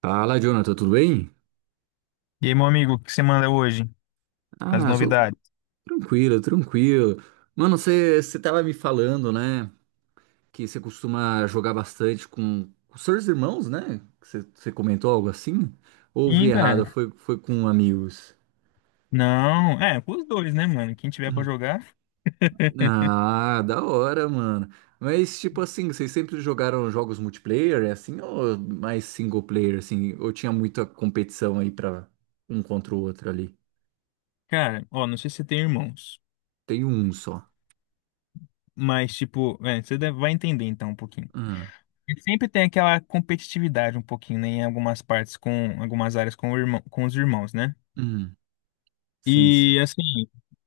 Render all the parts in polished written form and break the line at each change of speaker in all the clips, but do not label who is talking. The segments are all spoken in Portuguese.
Fala, Jonathan, tudo bem?
E aí, meu amigo, o que você manda hoje? As
Ah, sou
novidades?
tranquilo, tranquilo. Mano, você tava me falando, né, que você costuma jogar bastante com seus irmãos, né? Você comentou algo assim? Ou ouvi
Sim,
errado,
cara.
foi com amigos?
Não, pros dois, né, mano? Quem tiver pra jogar.
Ah, da hora, mano. Mas, tipo assim, vocês sempre jogaram jogos multiplayer, é assim, ou mais single player, assim? Ou tinha muita competição aí pra um contra o outro ali?
Cara, ó, não sei se você tem irmãos,
Tem um só.
mas, tipo, vai entender então um pouquinho.
Ah,
E sempre tem aquela competitividade um pouquinho, né, em algumas partes algumas áreas o irmão, com os irmãos, né?
hum, sim, sim.
E assim,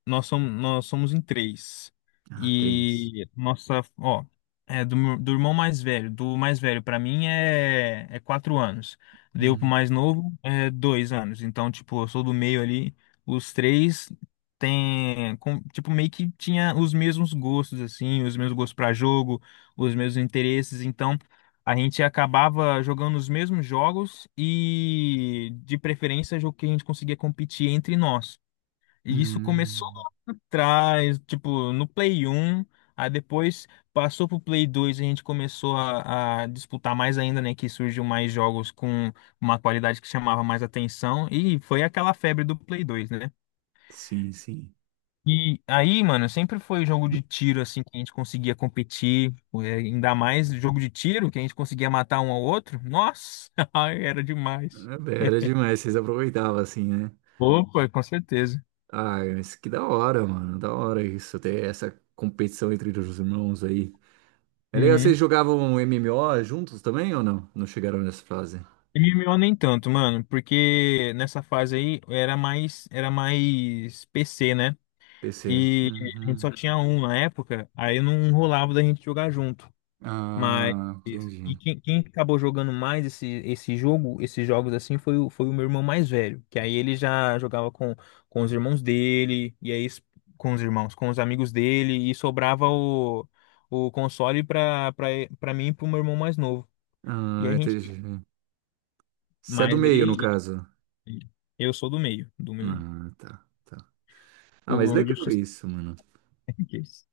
nós somos em três.
Ah, três.
E nossa, ó, é do irmão mais velho. Do mais velho pra mim é 4 anos. Deu pro
Hum,
mais novo é 2 anos. Então, tipo, eu sou do meio ali. Os três tem, tipo, meio que tinha os mesmos gostos, assim, os mesmos gostos pra jogo, os mesmos interesses. Então, a gente acabava jogando os mesmos jogos e, de preferência, jogo que a gente conseguia competir entre nós. E isso começou
hum,
lá atrás, tipo, no Play 1. Aí depois passou pro Play 2, a gente começou a disputar mais ainda, né? Que surgiu mais jogos com uma qualidade que chamava mais atenção, e foi aquela febre do Play 2, né?
sim, sim.
E aí, mano, sempre foi jogo de tiro, assim, que a gente conseguia competir, ainda mais jogo de tiro, que a gente conseguia matar um ao outro. Nossa, ai, era demais.
É, bem, era demais, vocês aproveitavam assim, né?
Opa, com certeza.
Ah, mas que da hora, mano. Da hora isso, ter essa competição entre os irmãos aí. É legal, vocês
Uhum.
jogavam MMO juntos também ou não? Não chegaram nessa fase?
MMO nem tanto, mano, porque nessa fase aí era mais PC, né?
PC.
E a gente
Uhum.
só tinha um na época, aí não rolava da gente jogar junto. Mas
Ah,
e
entendi.
quem acabou jogando mais esse jogo, esses jogos assim, foi o meu irmão mais velho, que aí ele já jogava com os irmãos dele, e aí com os irmãos, com os amigos dele, e sobrava o console pra mim e pro meu irmão mais novo. E
Ah,
a gente.
entendi. Você é do
Mas
meio, no
ele.
caso.
Eu sou do meio, do meio.
Ah, tá, tá. Ah, mas
O
legal
injustice
isso, mano.
Case.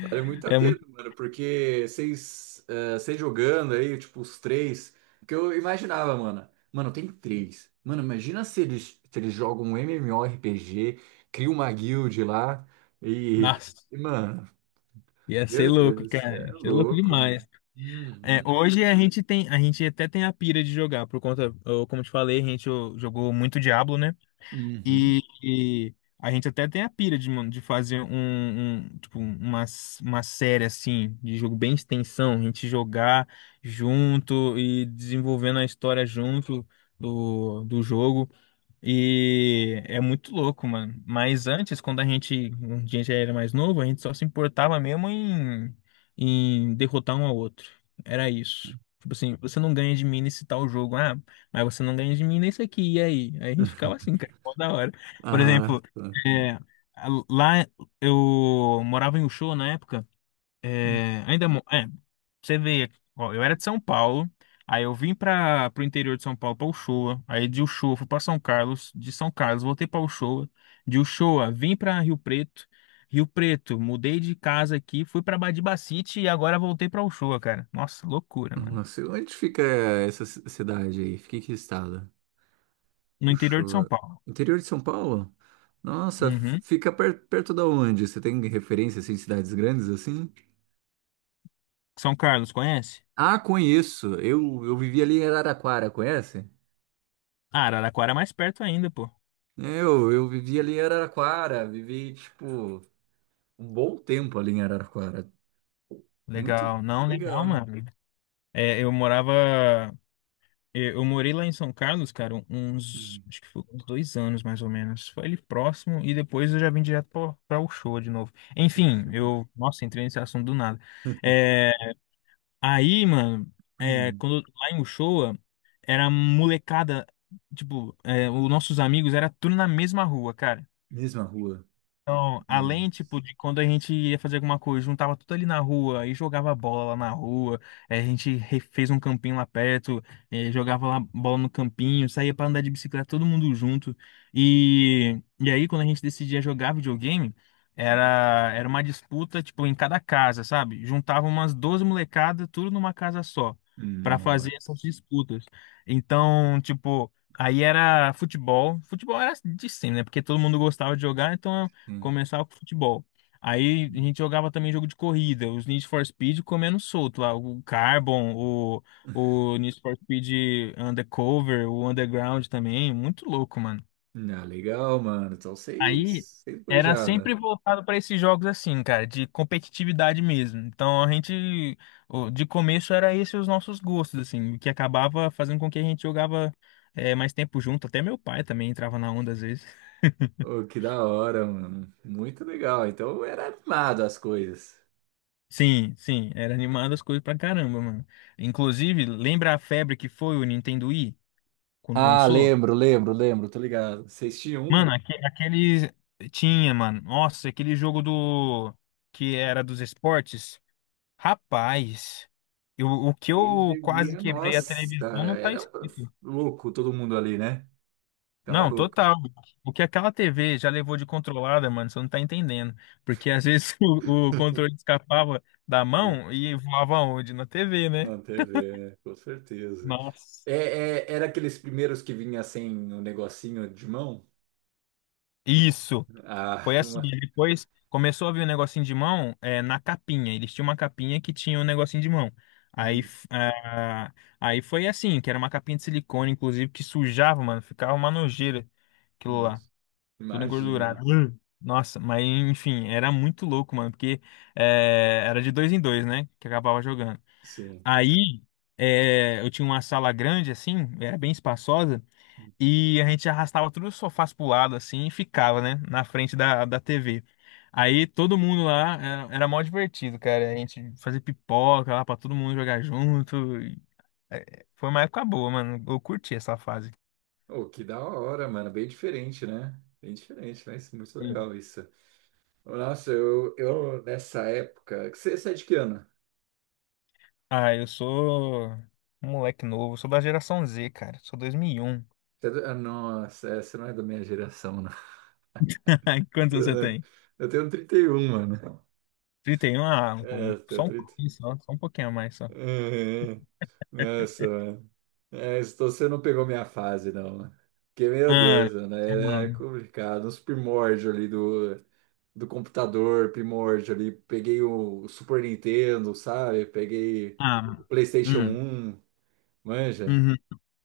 Vale muito a
É
pena,
muito.
mano, porque vocês, vocês jogando aí, tipo, os três, que eu imaginava, mano. Mano, tem três. Mano, imagina se eles, se eles jogam um MMORPG, criam uma guild lá e,
Nossa,
e, mano,
ia ser
meu
louco,
Deus, cê
cara.
é
Ia ser louco
louco, mano.
demais. É,
Uhum,
hoje a gente até tem a pira de jogar, por conta, como te falei, a gente ó, jogou muito Diablo, né?
uhum.
E a gente até tem a pira de, mano, de fazer um, tipo, uma série assim, de jogo bem extensão, a gente jogar junto e desenvolvendo a história junto do jogo. E é muito louco, mano. Mas antes, quando a gente já era mais novo, a gente só se importava mesmo em derrotar um ao outro. Era isso. Tipo assim, você não ganha de mim nesse tal jogo. Ah, mas você não ganha de mim nesse aqui. E aí? Aí a gente ficava assim, cara, mó da hora. Por
Ah,
exemplo,
tá.
é, lá eu morava em Ushua na época. É, ainda, você vê, ó, eu era de São Paulo, aí eu vim para pro interior de São Paulo para Uchoa, aí de Uchoa fui para São Carlos, de São Carlos voltei para Uchoa, de Uchoa vim para Rio Preto, Rio Preto, mudei de casa aqui, fui para Badibacite e agora voltei para Uchoa, cara. Nossa, loucura,
Não,
mano.
onde fica essa cidade aí? Fica em que estado?
No interior de São
Puxou.
Paulo.
Interior de São Paulo? Nossa,
Uhum.
fica perto da onde? Você tem referência assim, em cidades grandes assim?
São Carlos, conhece?
Ah, conheço. Eu vivi ali em Araraquara, conhece?
Ah, Araraquara é mais perto ainda, pô.
Eu vivi ali em Araraquara, vivi tipo um bom tempo ali em Araraquara. Muito
Legal, não, legal,
legal.
mano. É, eu morava. Eu morei lá em São Carlos, cara, uns,
Hum,
acho que foi uns 2 anos mais ou menos. Foi ali próximo e depois eu já vim direto pra Uchoa de novo. Enfim,
puxa, né?
eu, nossa, entrei nesse assunto do nada. É, aí, mano,
Hum,
quando lá em Uchoa era molecada, tipo, os nossos amigos era tudo na mesma rua, cara.
mesma rua.
Então, além,
Nossa.
tipo, de quando a gente ia fazer alguma coisa, juntava tudo ali na rua e jogava bola lá na rua. A gente fez um campinho lá perto, jogava lá bola no campinho, saía pra andar de bicicleta todo mundo junto. E aí, quando a gente decidia jogar videogame, era uma disputa, tipo, em cada casa, sabe? Juntava umas 12 molecadas, tudo numa casa só, pra
Nossa.
fazer essas disputas. Então, tipo... Aí era futebol. Futebol era de sempre, né? Porque todo mundo gostava de jogar, então
Hum.
começava com futebol. Aí a
Hum.
gente jogava também jogo de corrida, os Need for Speed comendo solto lá, o Carbon, o Need for Speed Undercover, o Underground também, muito louco, mano.
Ah, legal, mano. Então
Aí
vocês, vocês
era
manjavam.
sempre voltado para esses jogos assim, cara, de competitividade mesmo. Então a gente, de começo era esses os nossos gostos, assim, o que acabava fazendo com que a gente jogava mais tempo junto. Até meu pai também entrava na onda às vezes.
Ô, que da hora, mano. Muito legal. Então era animado as coisas.
Sim, sim, era animado as coisas pra caramba, mano. Inclusive, lembra a febre que foi o Nintendo Wii quando
Ah,
lançou?
lembro, lembro, lembro, tô ligado. Vocês tinham
Mano,
um?
aquele, tinha, mano. Nossa, aquele jogo do que era dos esportes. Rapaz, o que
Eles
eu quase
deviam.
quebrei a
Nossa,
televisão não tá
era
escrito.
um louco todo mundo ali, né? Tava
Não,
louco.
total. O que aquela TV já levou de controlada, mano, você não tá entendendo. Porque às vezes o controle escapava da mão e voava onde? Na TV, né?
Na TV, né? Com certeza.
Nossa.
É, era aqueles primeiros que vinha sem o negocinho de mão?
Isso.
Ah,
Foi assim,
uma...
e depois começou a vir um negocinho de mão na capinha. Eles tinham uma capinha que tinha um negocinho de mão. Aí,
Hum,
f- ah, aí foi assim, que era uma capinha de silicone, inclusive, que sujava, mano. Ficava uma nojeira aquilo
hum,
lá, tudo
imagina, né?
engordurado. Nossa, mas enfim, era muito louco, mano, porque era de dois em dois, né? Que acabava jogando.
Sim.
Aí eu tinha uma sala grande, assim, era bem espaçosa. E a gente arrastava todos os sofás pro lado, assim, e ficava, né? Na frente da TV. Aí todo mundo lá era mó divertido, cara. A gente fazia pipoca lá pra todo mundo jogar junto. E, foi uma época boa, mano. Eu curti essa fase.
Oh, que da hora, mano. Bem diferente, né? Bem diferente, mas muito
E-
legal isso. Nossa, eu nessa época. Você é de que ano?
ah, eu sou um moleque novo. Sou da geração Z, cara. Sou 2001.
Você é ah, nossa, é, você não é da minha geração, não.
Quantos anos
Eu
você
não-
tem?
eu tenho 31 mano.
31? Ah,
É, eu tenho
só um
trinta.
pouquinho, só um pouquinho a mais, só.
Uhum. Nossa, mano. É, então você não pegou minha fase, não, mano. Porque, meu
Ah,
Deus, mano, era
mano.
complicado. Os primórdios ali do, do computador, primórdio ali. Peguei o Super Nintendo, sabe? Peguei o
Ah,
PlayStation
hum.
um, manja.
Uhum.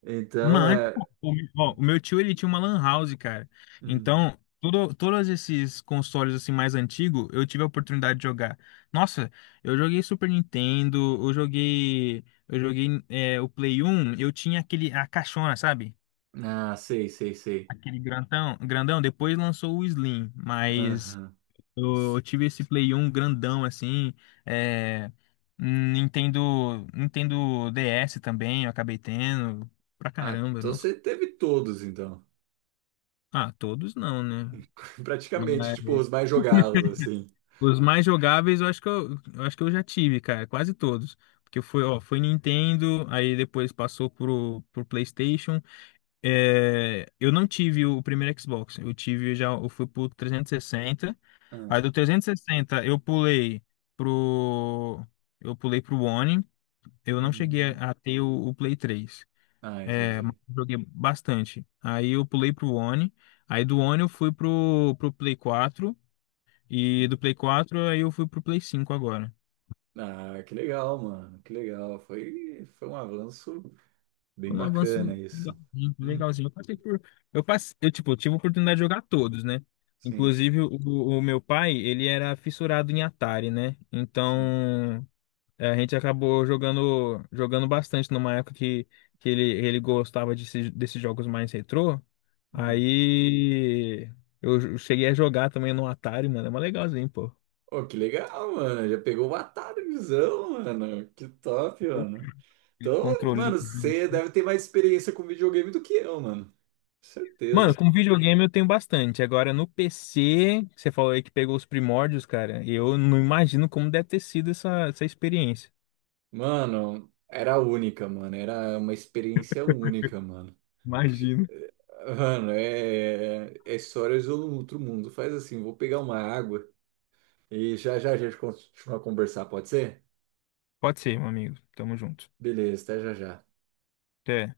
Então,
Mano, pô,
é.
o meu tio ele tinha uma lan house, cara.
Hum.
Então, todos esses consoles assim mais antigos, eu tive a oportunidade de jogar. Nossa, eu joguei Super Nintendo, eu joguei o Play 1, eu tinha aquele a caixona, sabe?
Ah, sei, sei, sei.
Aquele grandão, grandão, depois lançou o Slim, mas
Aham.
eu tive esse Play 1 grandão assim, é, Nintendo DS também, eu acabei tendo pra
Ah,
caramba,
então
nossa.
você teve todos, então.
Ah, todos não, né? Mas
Praticamente, tipo, os mais jogados, assim.
os mais jogáveis eu acho que eu já tive, cara, quase todos. Porque ó, foi Nintendo, aí depois passou pro PlayStation. É, eu não tive o primeiro Xbox, eu tive já, eu fui pro 360.
Ah,
Aí do 360, eu pro pulei pro One. Eu não cheguei
hum.
a ter o Play 3.
Ah,
É, mas
entendi.
joguei bastante. Aí eu pulei pro One. Aí do One eu fui pro Play 4. E
Hum.
do Play 4, aí eu fui pro Play 5 agora.
Ah, que legal, mano. Que legal. Foi, foi um avanço bem
Foi um avanço
bacana isso.
legalzinho,
Hum.
legalzinho. Eu passei por. Eu passei, eu, tipo, tive a oportunidade de jogar todos, né?
Sim,
Inclusive, o meu pai, ele era fissurado em Atari, né?
sim.
Então, a gente acabou jogando bastante numa época que ele gostava desses jogos mais retrô.
Hum.
Aí eu cheguei a jogar também no Atari, mano. É mais legalzinho, pô.
Oh, que legal, mano. Já pegou o visão, mano. Que top,
Opa,
mano.
aquele
Então,
Controlinho.
mano, você
Assim.
deve ter mais experiência com videogame do que eu, mano.
Mano,
Certeza.
com videogame eu tenho bastante. Agora no PC, você falou aí que pegou os primórdios, cara. Eu não imagino como deve ter sido essa experiência.
Mano, era única, mano. Era uma experiência única, mano. Tipo,
Imagino.
mano, é, é histórias do outro mundo. Faz assim, vou pegar uma água e já já a gente continua a conversar, pode ser?
Pode ser, meu amigo. Tamo junto.
Beleza, até já já.
Até.